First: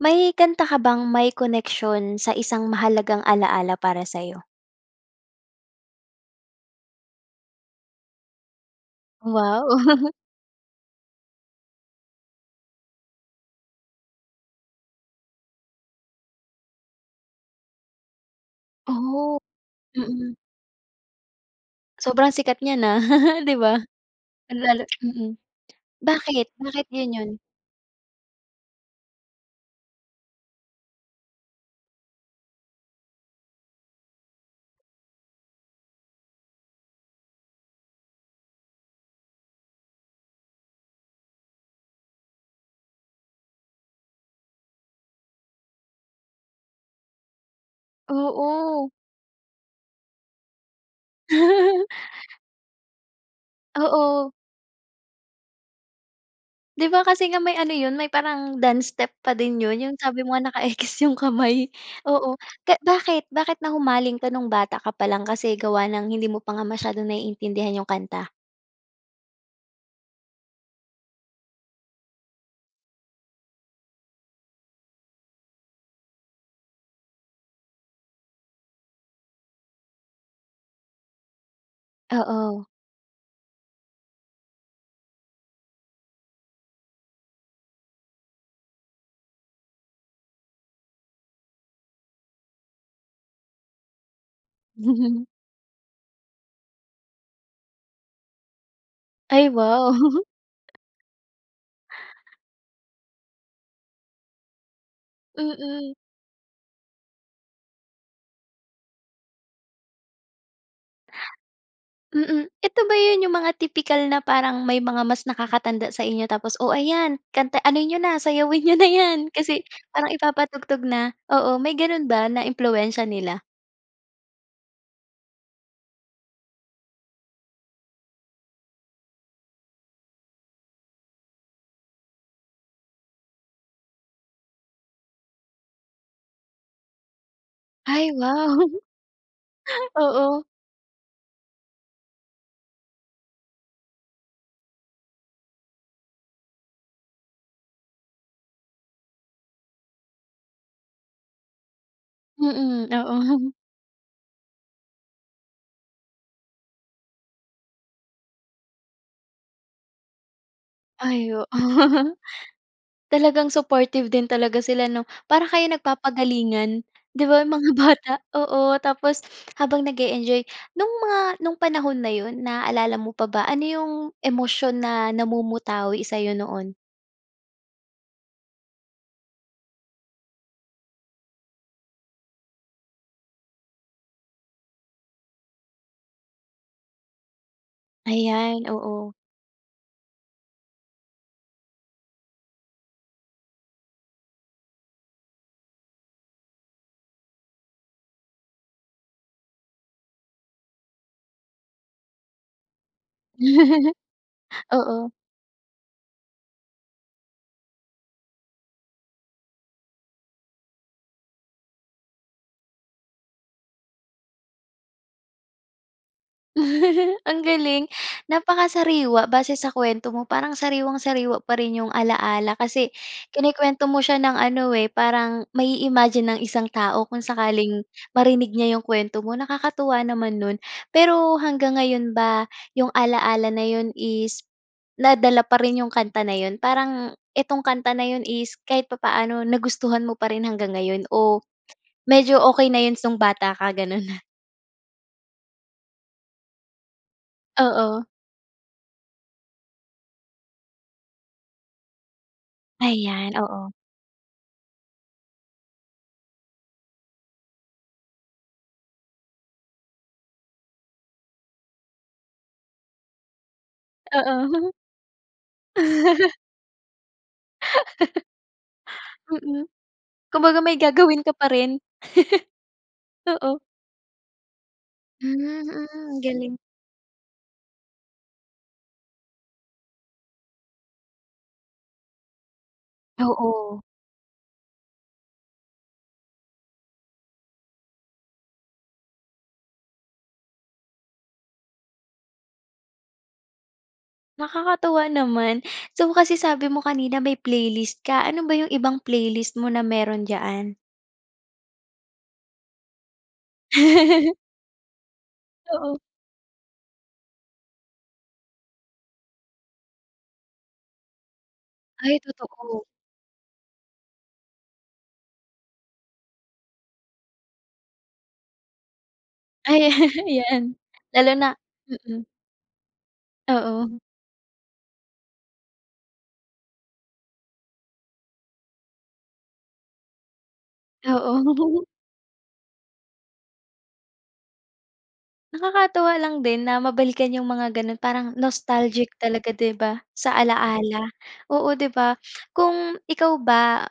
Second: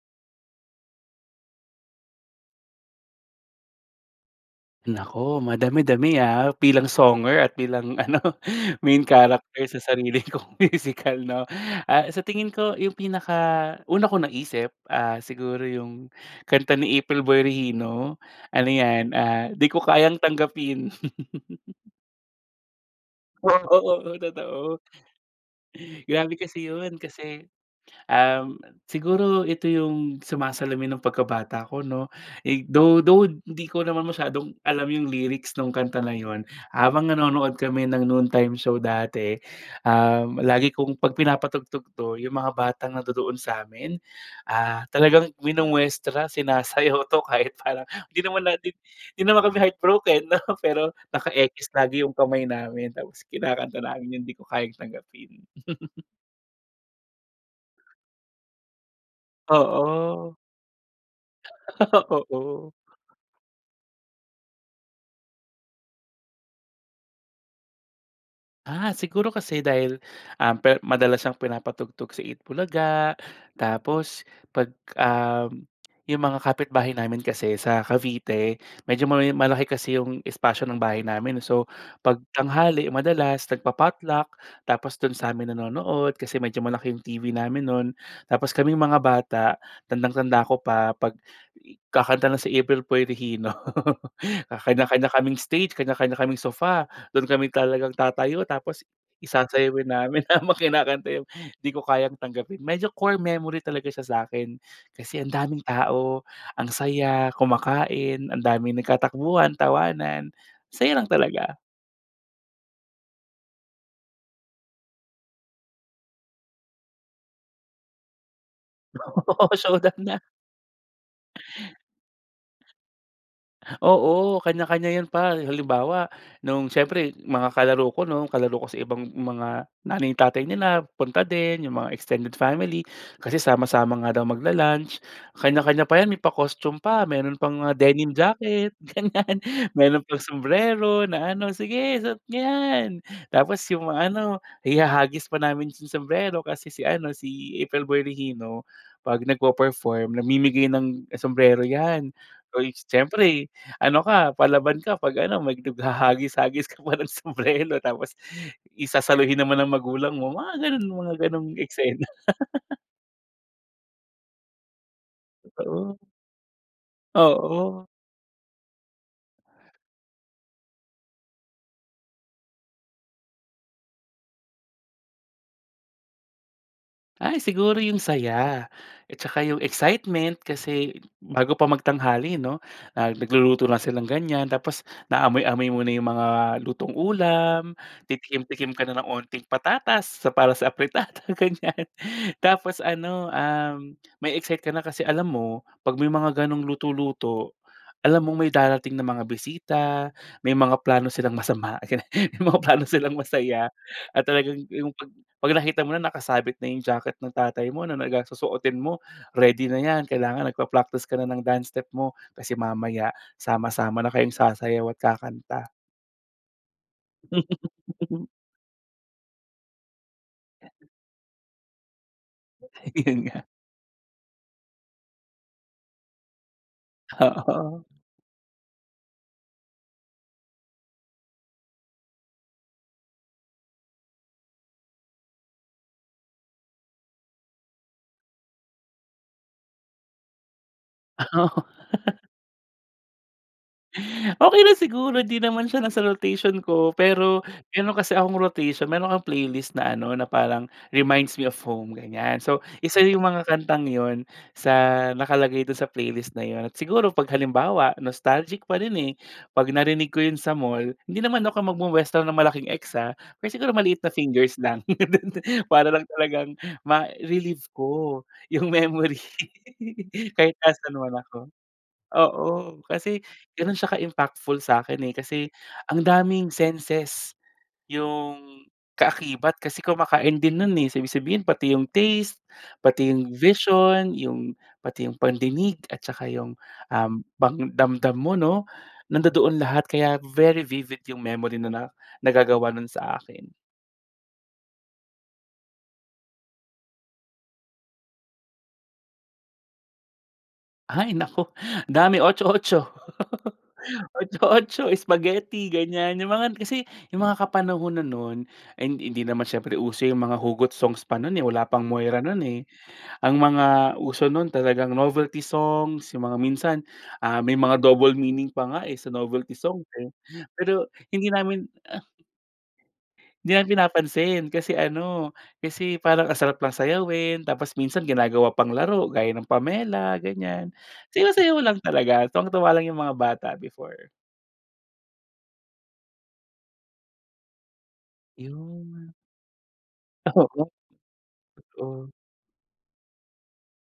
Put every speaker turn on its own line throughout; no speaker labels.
May kanta ka bang may koneksyon sa isang mahalagang alaala para sa'yo?
Naku, madami-dami, ah, bilang songer at bilang ano, main character
Wow!
sa sarili kong musical, 'no? Ah, sa tingin ko 'yong pinaka-una kong naisip, ah, siguro 'yong kanta ni April Boy Regino. Ano 'yan,
Oh.
ah, "Di Ko Kayang
Mm.
Tanggapin."
Sobrang sikat niyan, ah, 'di ba?
Oo-oo. Oh, totoo.
Lalo mm.
Grabe
Bakit
kasi
bakit
'yon,
'yon 'yon?
kasi um, siguro ito 'yong sumasalamin ng pagkabata ko, 'no? Eh, though though 'di ko naman masyadong alam 'yong lyrics no'ng kanta na 'yon. Habang nanonood kami ng noontime show dati. Um, lagi kong 'pag pinapatugtog 'to, 'yong mga batang nandodoon sa'min, ah, talagang minumwestra, sinasayaw 'to. Kahit parang hindi naman natin
Oo.
hindi naman kami heart broken, 'no? Pero naka-ekis lagi 'yong kamay namin. Tapos kinakanta namin 'yong,
Oo.
"Di Ko Kayang Tanggapin."
'Di ba, kasi nga may ano 'yon, may parang dance step pa din 'yon, 'yong sabi mo
Oo.
nga naka-ekis 'yong kamay. Oo,
Oo.
ka bakit bakit na humaling ka no'ng bata ka pa lang, kasi gawa ng hindi mo pa nga masyadong naiintindihan 'yong kanta?
Ah, siguro kasi dahil, um, per madalas siyang pinapatugtog sa Eat Bulaga. Tapos 'pag, um 'yong mga kapitbahay namin kasi sa Cavite medyo may malaki kasi 'yong espasyo ng bahay namin. So, 'pag
Oo.
tanghali, madalas nagpa-potluck tapos do'n sa'min nanonood. Kasi medyo malaki 'yong TV namin no'n. Tapos, kaming mga bata, tandang-tanda ko pa 'pag i kakanta na si April Boy Regino ah, kanya-kanya kaming stage, kanya-kanya kaming sofa. Do'n kami talagang tatayo tapos i
Ay,
sasayawin
wow!
namin habang kinakanta 'yong, "Di Ko Kayang Tanggapin." Medyo core memory talaga siya sa'kin, kasi ang daming
Mm.
tao, ang saya, kumakain, ang daming nagkatakbuhan, tawanan, masaya lang talaga.
Mm, ito ba 'yon, 'yong mga tipikal na parang may mga mas nakakatanda sa inyo tapos, "Oh, ayan, kanta ano niyo na, sayawin niyo na 'yan."
Oo,
Kasi,
showdown
parang
na.
ipapatugtog na, oo. May ganon ba na impluwensya nila?
Oo, kanya-kanya 'yon par. Halimbawa, no'ng syempre mga kalaro ko no'n, kalaro ko sa ibang mga nanay tatay nila punta din, 'yong mga extended family. Kasi sama-sama nga daw magla-lunch. Kanya-kanya pa 'yan, may pa-costume pa, mayroon pang, ah,
Ay,
denim
wow!
jacket ganyan. Mayroon pang
Oo.
sumbrero na ano, "Sige suot niyo 'yan!" Tapos, 'yong ano, ihahagis pa namin yung sumbrero. Kasi si ano, si April Boy Regino 'pag nagpe-perform, namimigay ng sumbrero, 'yan. Uy,
Mmh,
siyempre
oo.
ano ka, palaban ka 'pag ano, mag naghahagis-hagis ka pa ng sumbrero, tapos i sasaluhin naman ng magulang mo. Mga gano'n mga
Ay,
gano'ng
oo.
eksena.
Talagang supportive din talaga sila, 'no? Para kayong
Totoo.
nagpapagalingan, 'di ba, mga
Oo.
bata, oo, tapos habang nag-e-enjoy. No'ng mga panahon na 'yon, naalala mo pa ba, ano 'yong emosyon na namumutawi sa'yo noon?
Ay, siguro yung saya. At saka yung excitement kasi bago pa magtanghali 'no, ah, nagluluto na silang ganyan tapos naamoy-amoy muna yung mga lutong ulam, titikim
Ayan,
tikim ka na ng
oo.
unting patatas sa para sa afritada, ganyan. Tapos ano, um, ma-e-excite ka na kasi alam mo 'pag may mga ganong luto-luto, alam mong may darating na mga bisita, may mga plano silang masama, ganyan. May mga plano silang masaya at talagang yung
Oo.
'pag 'pag nakita mo na, nakasabit na yung jacket ng tatay mo na nagas susuotin mo. Ready na yan, kailangan nagpa-practice ka na ng dance step mo kasi mamaya sama-sama na kayong sasayaw at kakanta.
Ang galing, napakasariwa base sa kuwento mo parang sariwang-sariwa pa rin 'yong ala-ala
Ay,
kasi
yun nga.
kinukuwento mo siya ng ano eh, parang mai-imagine ang isang tao kung
Oo.
sakaling marinig niya 'yong kuwento mo. Nakakatuwa naman no'n pero hanggang ngayon ba 'yong alaala na 'yon is nadala pa rin 'yong kanta na 'yon? Parang itong kanta na 'yon is kahit papaano nagustuhan mo pa rin hanggang ngayon o medyo okey na 'yon song bata ka ganun?
Okey lang siguro, 'di naman siya nasa rotation ko. Pero meron
Oo.
kasi akong rotation, may mga playlist na ano, na parang, "Reminds me of home" ganyan. So, isa yung
Ayan,
mga
oo.
kantang yun sa nakalagay dun sa playlist na yun at siguro 'pag halimbawa nostalgic pa rin eh 'pag narinig ko yun sa mall, hindi naman ako magmo-muwestra ng malaking X ah. Pero siguro maliit na fingers
Oo.
lang para lang talagang ma-relieve ko yung memory
Mm,
kahit
kumbaga may
nasan man
gagawin ka pa
ako.
rin.
Oo, kasi
Oo.
ganun siya ka impactful sa akin eh kasi
Hmm,
ang
hmm,
daming
galing.
senses yung kaakibat kasi kumakain din no'n, eh. So ibig sabihin, pati yung taste, pati 'yong
Oo.
vision, yung pati 'yong pandinig at saka yung, um, yung pang damdam mo 'no. Nandodoon lahat kaya very vivid yung memory na na nagagawa nun sa akin.
Nakakatuwa naman, so kasi sabi mo kanina may playlist ka, ano ba yung ibang playlist mo na meron diyan?
Ay naku, dami otso-otso. Otso-otso, spaghetti
Oo.
ganyan, yung mga 'yan, kasi yung mga kapanahunan nun, ay hindi hindi naman siyempre uso yung mga hugot songs pa nun eh wala pang Moira
Ay,
nun, eh.
totoo.
Ang mga uso nun talagang novelty songs, yung mga minsan ah, may mga double meaning pa nga eh, sa novelty song
Ay,
eh,
'yan.
pero hindi
Lalo na
namin, ah.
mm.
Hindi na
Oo.
pinapansin kasi ano, kasi parang ang sarap lang sayawin, tapos minsan ginagawa pang laro gaya ng Pamela ganyan, sayaw sayaw lang
Oo.
talaga tuwang tuwa lang yung mga bata before.
Nakakatuwa lang din na mabalikan yung mga ganun parang nostalgic
'Yun.
talaga 'di ba, sa
Oo.
ala-ala. Oo, 'di
Oh.
ba. Kung ikaw ba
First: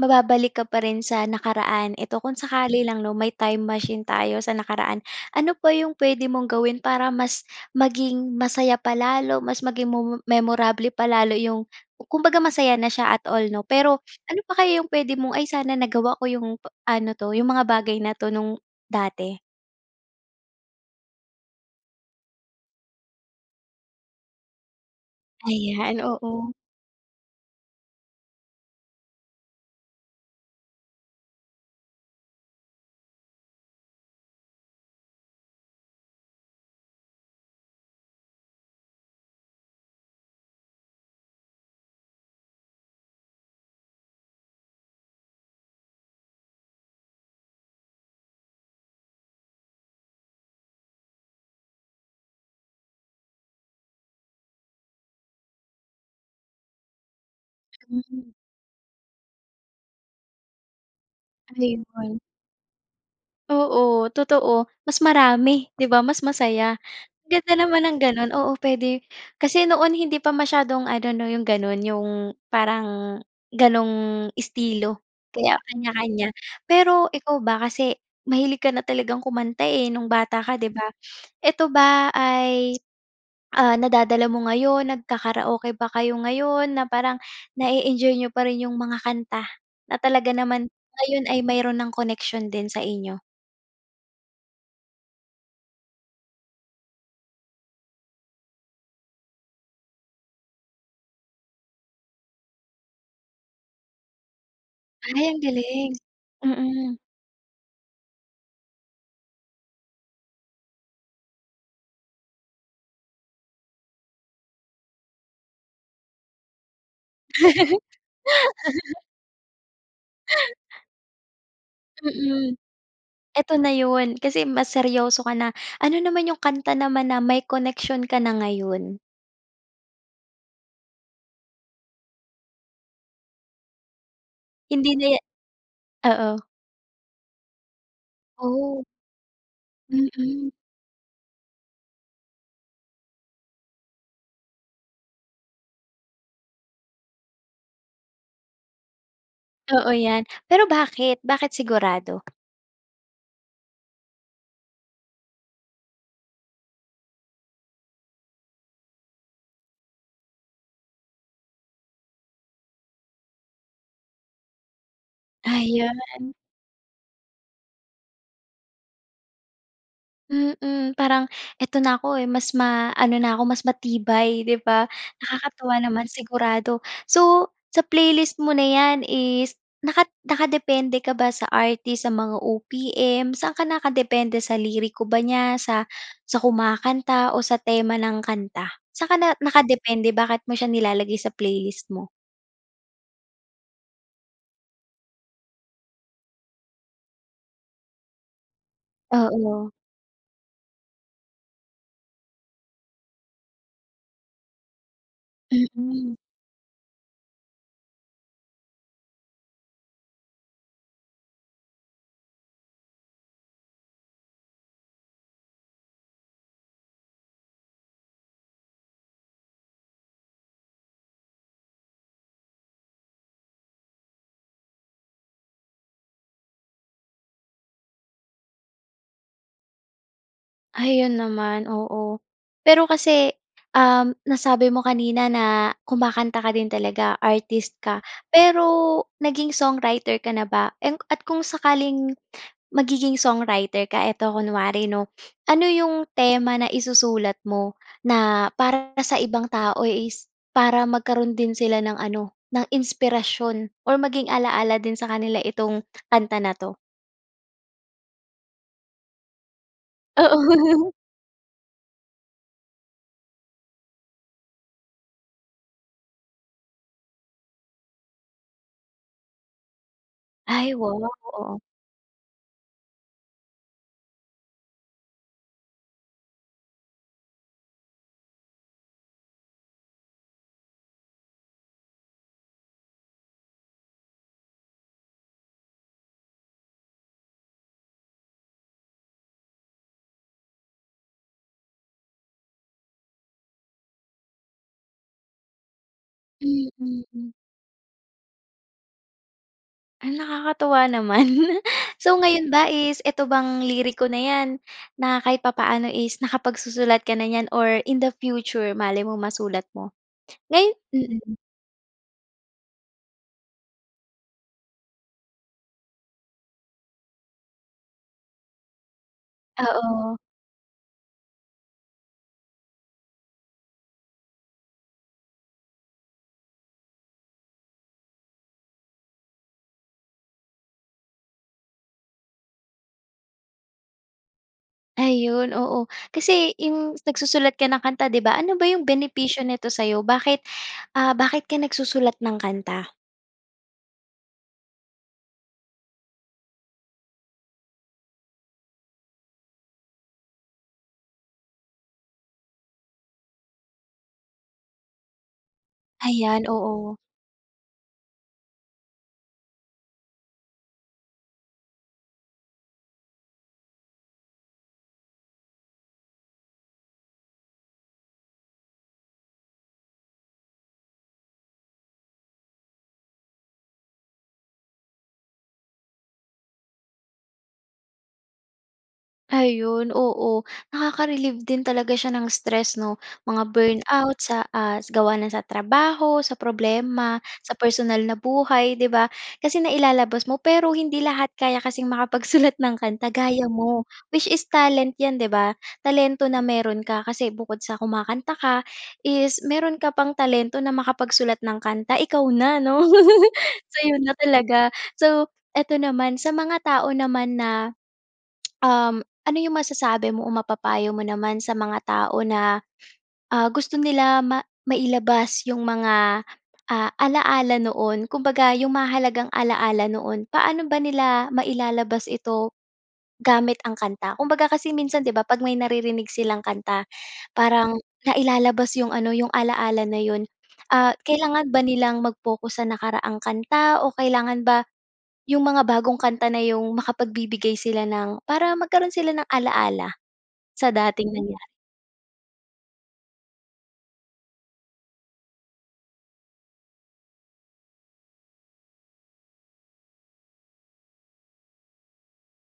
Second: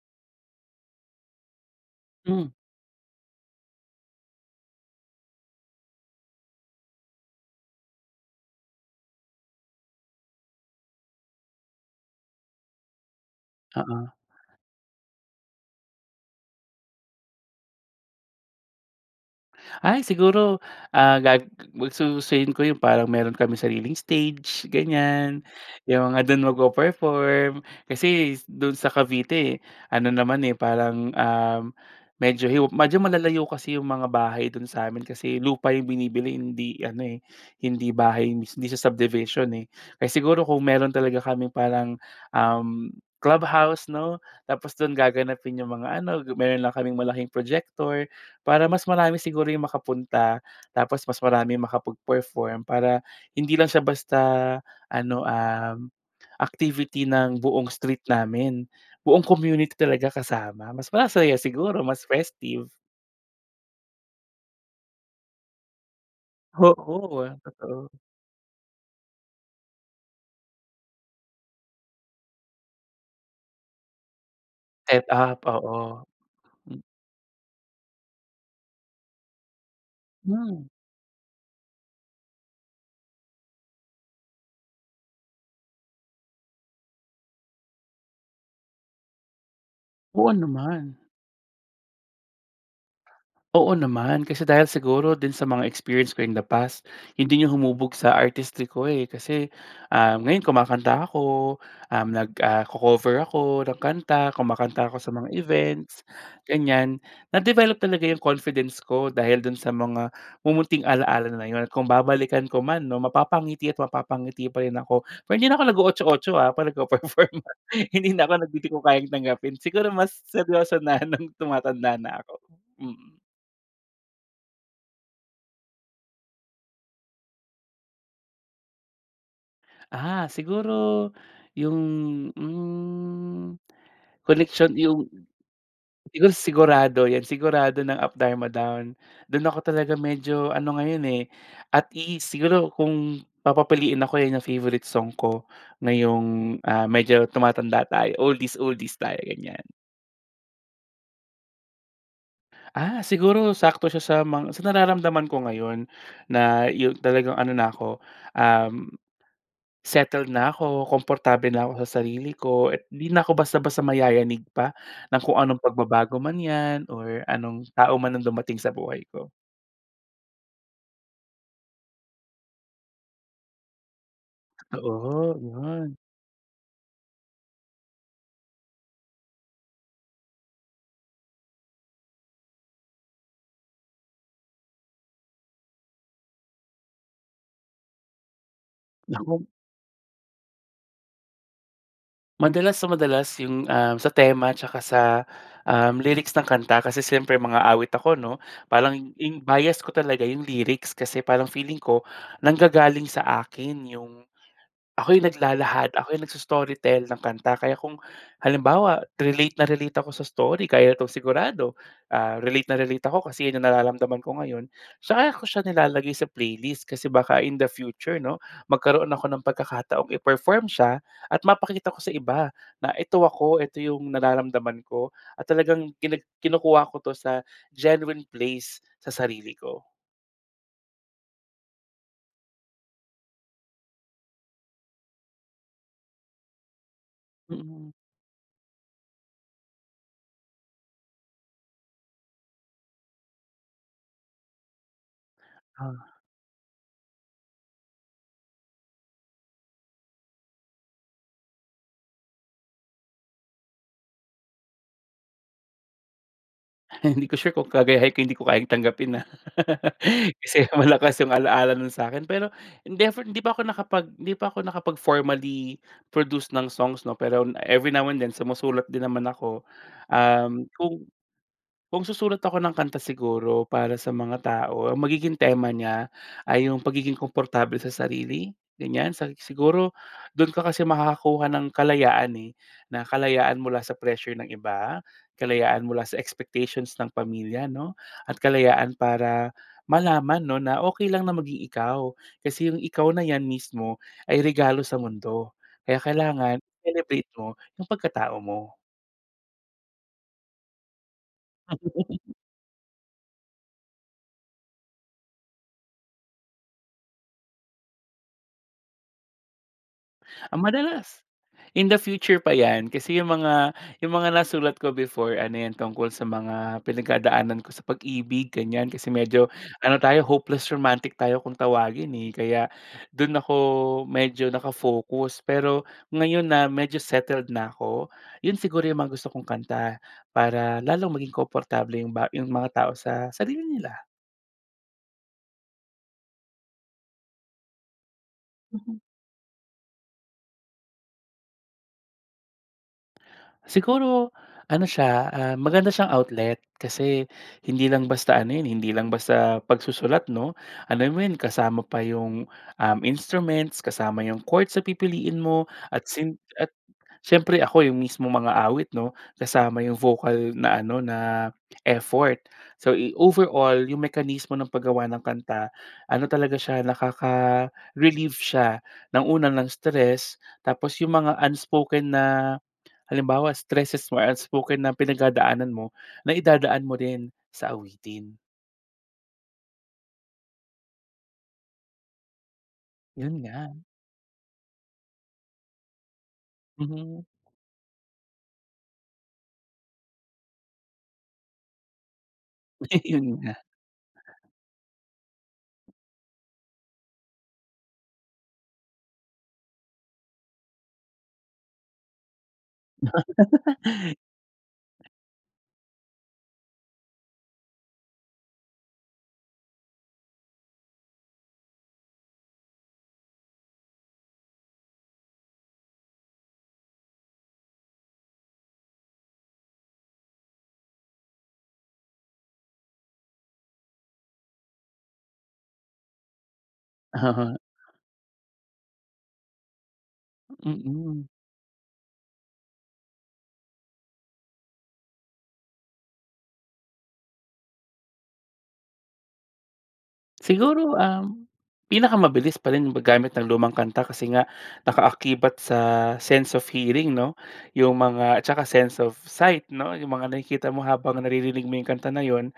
mababalik ka pa rin sa nakaraan eto kung
Hmm.
sakali lang 'no, may time machine tayo sa nakaraan, ano pa 'yong puwede mong gawin para mas maging masaya pa lalo, mas maging momo memorable pa lalo 'yong kumbaga masaya na siya at all, 'no, pero,
Oo.
ano pa kaya 'yong puwede mong, "Ay sana nagawa ko 'yong p ano 'to, 'yong mga bagay na 'to, no'ng dati?
Ay siguro, ah, gag gustusin ko yung parang meron kaming sariling stage ganyan,
Ayan,
'yung mga dun
oo.
magpe-perform. Kasi do'n sa Cavite, ano naman eh parang, um, medyo hiw medyo malalayo kasi 'yong mga bahay do'n sa'min kasi lupa 'yong binibili, hindi ano eh, hindi bahay, hindi siya subdivision eh, kaya siguro kung meron talaga kaming parang, um, clubhouse, 'no, tapos do'n gaganapin 'yong mga ano, meron lang kaming malaking projector para mas marami siguro 'yung makapunta, tapos mas marami makapag-perform para hindi lang siya basta ano, um, activity ng buong street
Mm.
namin, buong community talaga kasama, mas masaya
Ano
siguro, mas
'yon?
festive.
Oo totoo. Mas marami 'di ba mas masaya. Ang
Oo,
ganda naman
totoo.
ng gano'n, oo, puwede, kasi noon hindi pa masyadong ano 'no 'yong gano'n 'yong, parang ganung, estilo
Set up,
kaya
oo.
kanya-kanya.
Hmm.
Pero ikaw ba kasi, mahilig ka na talagang kumanta, eh, noong bata ka
Hmm.
'di ba? Eto ba ay, ah nadadala mo ngayon? Nagka-karaoke ba kayo ngayon, na parang, nae-enjoy n'yo pa rin 'yong mga kanta. Na
Oo
talaga naman
naman.
ngayon ay mayroon ng koneksyon din sa inyo.
Oo naman kasi dahil siguro din sa mga experience ko in the past, 'yon din ang humubog sa artistry ko, eh. Kasi, ah ngayon kumakanta ako, um, nag ah, co-cover ako ng kanta, kumakanta ako sa
Ay
mga
ang galing.
events,
mm.
ganiyan. Na-develop talaga yung confidence ko dahil dun sa mga mumunting alala na 'yon. Kung babalikan ko 'man, 'no, mapapangiti at mapapangiti pa rin ako. Pero hindi na ako nago-Otso-otso ah, 'pag nagpe-perform. Hindi na ako nag, Hindi Ko Kayang Tanggapin, siguro mas seryoso na, nung tumatanda na ako.
Mm.
Mm.
Eto na 'yon, kasi mas seryoso ka na. Ano naman yung kanta naman na may connection ka na ngayon?
Ah, siguro yung, hmm, koneksyon
Hindi
yung
na ya
siguro,
oo.
Sigurado yan. Sigurado ng Up Dharma
Ooh.
Down. Dun ako talaga medyo
Mm.
ano ngayon eh, at ease. Siguro kung papapiliin ako, yun yung favorite song ko ngayong, ah, medyo, tumatanda tayo, oldies oldies tayo, ganyan.
Oo, yan. Pero bakit? Bakit sigurado?
Ah, siguro sakto siya sa mga sa nararamdaman ko ngayon, na yung talagang ano na 'ko, um, settled na ko, komportable na ako sa sarili ko at 'di na ko basta-basta mayayanig pa ng kung anong pagbabago
Ayon.
man yan or anong tao man ang dumating sa buhay ko.
Mm, parang, "Eto na ako eh, mas ma-ano na ako, mas matibay." 'di ba.
Oo,
Nakakatuwa
yun.
naman sigurado. So, sa playlist mo na yan is naka nakadepende ka ba sa artist? Sa mga OPM? Saan ka nakadepende sa liriko ba niya? Sa sa kumakanta o sa tema ng kanta? Saan ka na
Naku.
nakadepende? Bakit mo siya nilalagay sa playlist mo?
Madalas sa madalas yung, um, sa tema tsaka sa, um, lyrics ng kanta kasi siyempre mang-aawit ako 'no. Parang yung
Oo.
bias ko talaga, yung lyrics kasi parang feeling ko nanggagaling sa akin yung ako yung naglalahad, ako
Mm.
yung nags-story tell ng kanta. Kaya kung halimbawa, relate na relate ako sa story kaya ito sigurado, ah, relate na relate ako kasi yun yung nararamdaman ko ngayon, saka ko siya nilalagay sa playlist kasi baka in the future 'no magkaroon ako ng pagkakataong iperform siya at mapakita ko sa iba na, "Eto ako, eto yung nararamdaman ko." at talagang kini kinukuha ko to sa genuine place sa sarili ko.
Ayon naman, oo. Pero kasi, um, nasabi mo kanina na kumakanta ka din talaga, artist
Mm.
ka. Pero naging songwriter ka na ba? And at kung sakaling magiging songwriter ka eto kunwari 'no, ano 'yong
Ah.
tema na isusulat mo na para sa ibang tao is para magkaroon din sila ng ano, ng inspirasyon or maging ala-ala din sa kanila itong kanta na 'to?
Hindi ko sure kung [unintelligible] hindi ko kayang tanggapin ah.
Oo.
Kasi malakas yung alaala no'n sa'kin. Pero never hindi pa ako nakapag 'di pa ako nakapag formally produce ng songs 'no pero every now and then, sumusulat din naman ako. Um,
Ay
kung,
wow, oo.
kung susulat ako ng kanta siguro para sa mga tao, ang magiging tema niya ay yung pagiging komportable sa sarili, ganyan. Sa siguro do'n ka kasi makakakuha ng kalayaan eh, na kalayaan mula sa pressure ng iba, kalayaan mula sa expectations ng pamilya 'no at kalayaan para malaman 'no na okey lang na maging ikaw, kasi yung ikaw na yan mismo ay regalo sa mundo. Kaya kailangan
Mm,
celebrate
hmm.
mo yung pagkatao mo.
Ay, nakakatuwa naman. So, ngayon ba is ito bang liriko na 'yan, na kahit papano is nakapagsusulat ka na niyan or in the future malay mo masulat mo?
Ah,
Ngayon,
madalas.
mm.
In the future pa 'yan, kasi 'yong mga 'yong mga nasulat ko before ano 'yan, tungkol sa mga pinagdadaanan ko sa pag-ibig, ganyan. Kasi medyo, ano
Oo.
tayo hopeless romantic tayo kung tawagin, eh. Kaya do'n ako medyo naka-focus. Pero ngayon na medyo settled na ako, 'yon siguro 'yong mga gusto kong kanta. Para lalong maging komportable 'yong ba 'yong mga tao sa sarili nila.
Ayun oo. Kasi 'yong nagsusulat ka ng kanta, 'di ba? Ano ba 'yong
Mhm.
benepisyo nito sa'yo? Bakit, ah, bakit ka nagsusulat ng kanta?
Siguro ano siya, ah, maganda siyang outlet. Kasi hindi lang basta ano 'yon eh, hindi lang basta pagsusulat 'no? Alam mo 'yon kasama pa 'yong, um, instruments, kasama 'yong chord, sa pipiliin mo at syem
Ayan,
at
oo.
syempre ako 'yong mismong mang-aawit, 'no, kasama yung vocal na ano, na effort. So, eh, overall, 'yong mekanismo ng paggawa ng kanta, ano talaga siya nakaka-relieve siya ng una, ng stress, tapos 'yong mga unspoken na halimbawa stresses mo, unspoken na pinagdadaanan mo, na idadaan mo rin sa awitin.
Ayun, oo, nakaka-relieve din talaga siya ng stress 'no?
Yun
Mga
nga.
burn out sa, ah, gawa ng sa trabaho, sa problema,
Mhm.
sa personal na buhay, 'di ba? Kasi nailalabas mo. Pero hindi lahat kaya kasing makapagsulat ng kanta
Yun
gaya
nga.
mo, which is talent yan 'di ba? Talento na meron ka, kasi bukod sa kumakanta ka, is meron ka pang talento na makapagsulat ng kanta, ikaw na, 'no? Sa'yo na talaga. So, ito naman sa mga tao naman na, um, ano yung masasabi mo o mapapayo mo naman sa mga tao na, ah, gusto nila ma mailabas yung mga ah, ala-ala noon. Kumbaga yung mahahalagang ala-ala noon, paano ba nila, mailalabas ito gamit ang kanta? Kumbaga kasi minsan 'di ba, pag may naririnig silang kanta
Oo nga.
parang nailalabas yung ano, yung ala-ala na yun. Ah,
Mm.
kailangan ba nilang mag-focus sa nakaraang kanta? O kailangan ba yung mga bagong kanta na yung makapagbibigay sila ng para magkaroon sila ng ala-ala sa
Siguro
dating
um,
nangyari.
pinakamabilis pa rin yung paggamit ng lumang kanta, kasi nga nakaakibat sa sense of hearing, 'no? Yung mga at tsaka sense of sight, 'no? Yung mga nakikita mo habang naririnig mo yung kanta na yun,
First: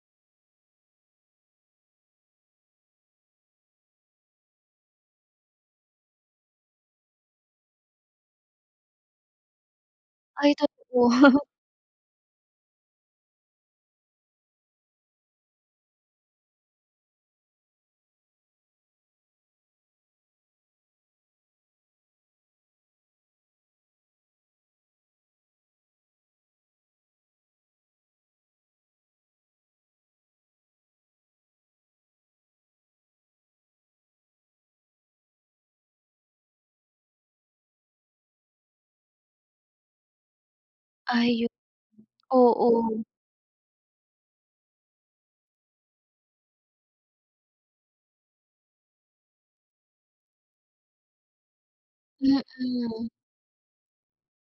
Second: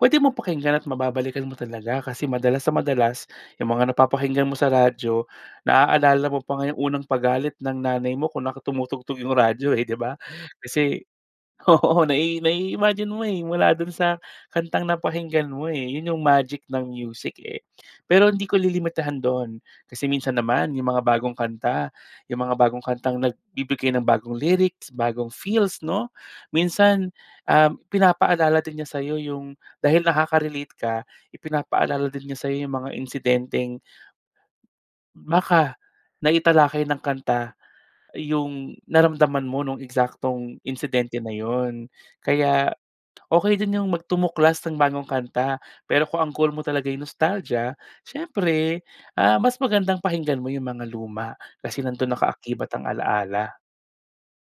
puwede mong pakinggan at mababalikan mo talaga, kasi madalas na madalas yung mga napapakinggan mo sa radyo, naaalala mo pa nga yung unang pagalit ng nanay mo kung naka tumutugtog yung radyo eh, 'di ba?
Ay
Kasi
totoo.
oo, nai nai-imagine mo eh, mula dun sa kantang napakinggan mo, eh. Yun yung magic ng music, eh. Pero hindi ko lilimitahan doon, kasi minsan naman yung mga bagong kanta, yung mga bagong kantang nagbibigay ng bagong lyrics, bagong feels, 'no? Minsan um, pinapaalala din niya sa'yo yung dahil nakaka-relate ka, ipinapaalala din niya sa'yo yung mga insidenteng maka naitalakay ng kanta. Yung, naramdaman mo nung eksaktong insidente na
Ayun,
yun.
oo.
Kaya, okey din yung mag tumuklas ng bagong kanta, pero kung ang goal mo talaga nostalgia, siyempre, ah, mas magandang pakinggan mo yung mga luma, kasi nandun nakaakibat ang
Mm.
ala-ala.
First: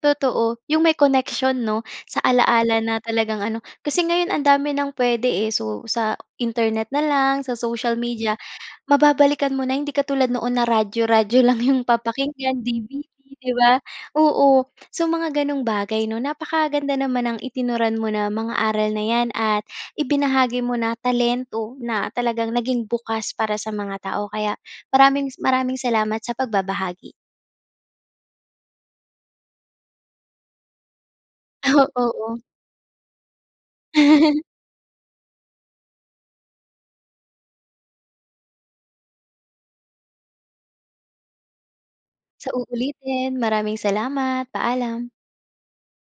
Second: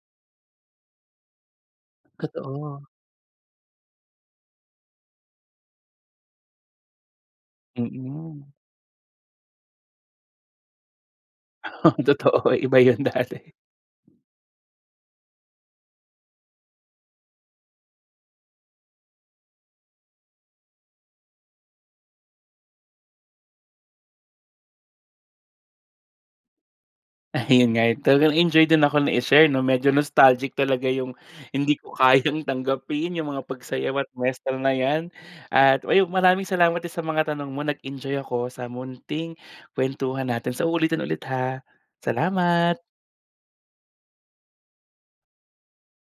Totoo, yung may connection, 'no? Sa ala-ala
Totoo.
na talagang ano, kasi ngayon ang dami ng puwede, eh. So, sa Internet na lang, sa social media,
Mm.
mababalikan mo na, hindi katulad noon na radyo-radyo lang yung
Oh, totoo
papakinggan,
ay iba yun
DVD
dati.
'di ba? Oo, so mga ganung bagay, 'no? Napakaganda naman ng itinuran mo na, mga aral na yan at ibinahagi mo na talento na talagang naging bukas para sa mga tao kaya maraming s maraming salamat sa pagbabahagi.
Ayun nga yun, talagang nag-enjoy din ako na, i-share 'no? Medyo nostalgic talaga yung, hindi
Ah,
Ko
oo.
kayang tanggapin yung mga pagsayaw at muestra na yan, at uy, maraming salamat din sa mga tanong mo, nag-enjoy ako sa munting kuwentuhan natin sa uulitin ulit ha,
Sa
salamat!
uulitin, maraming salamat, paalam.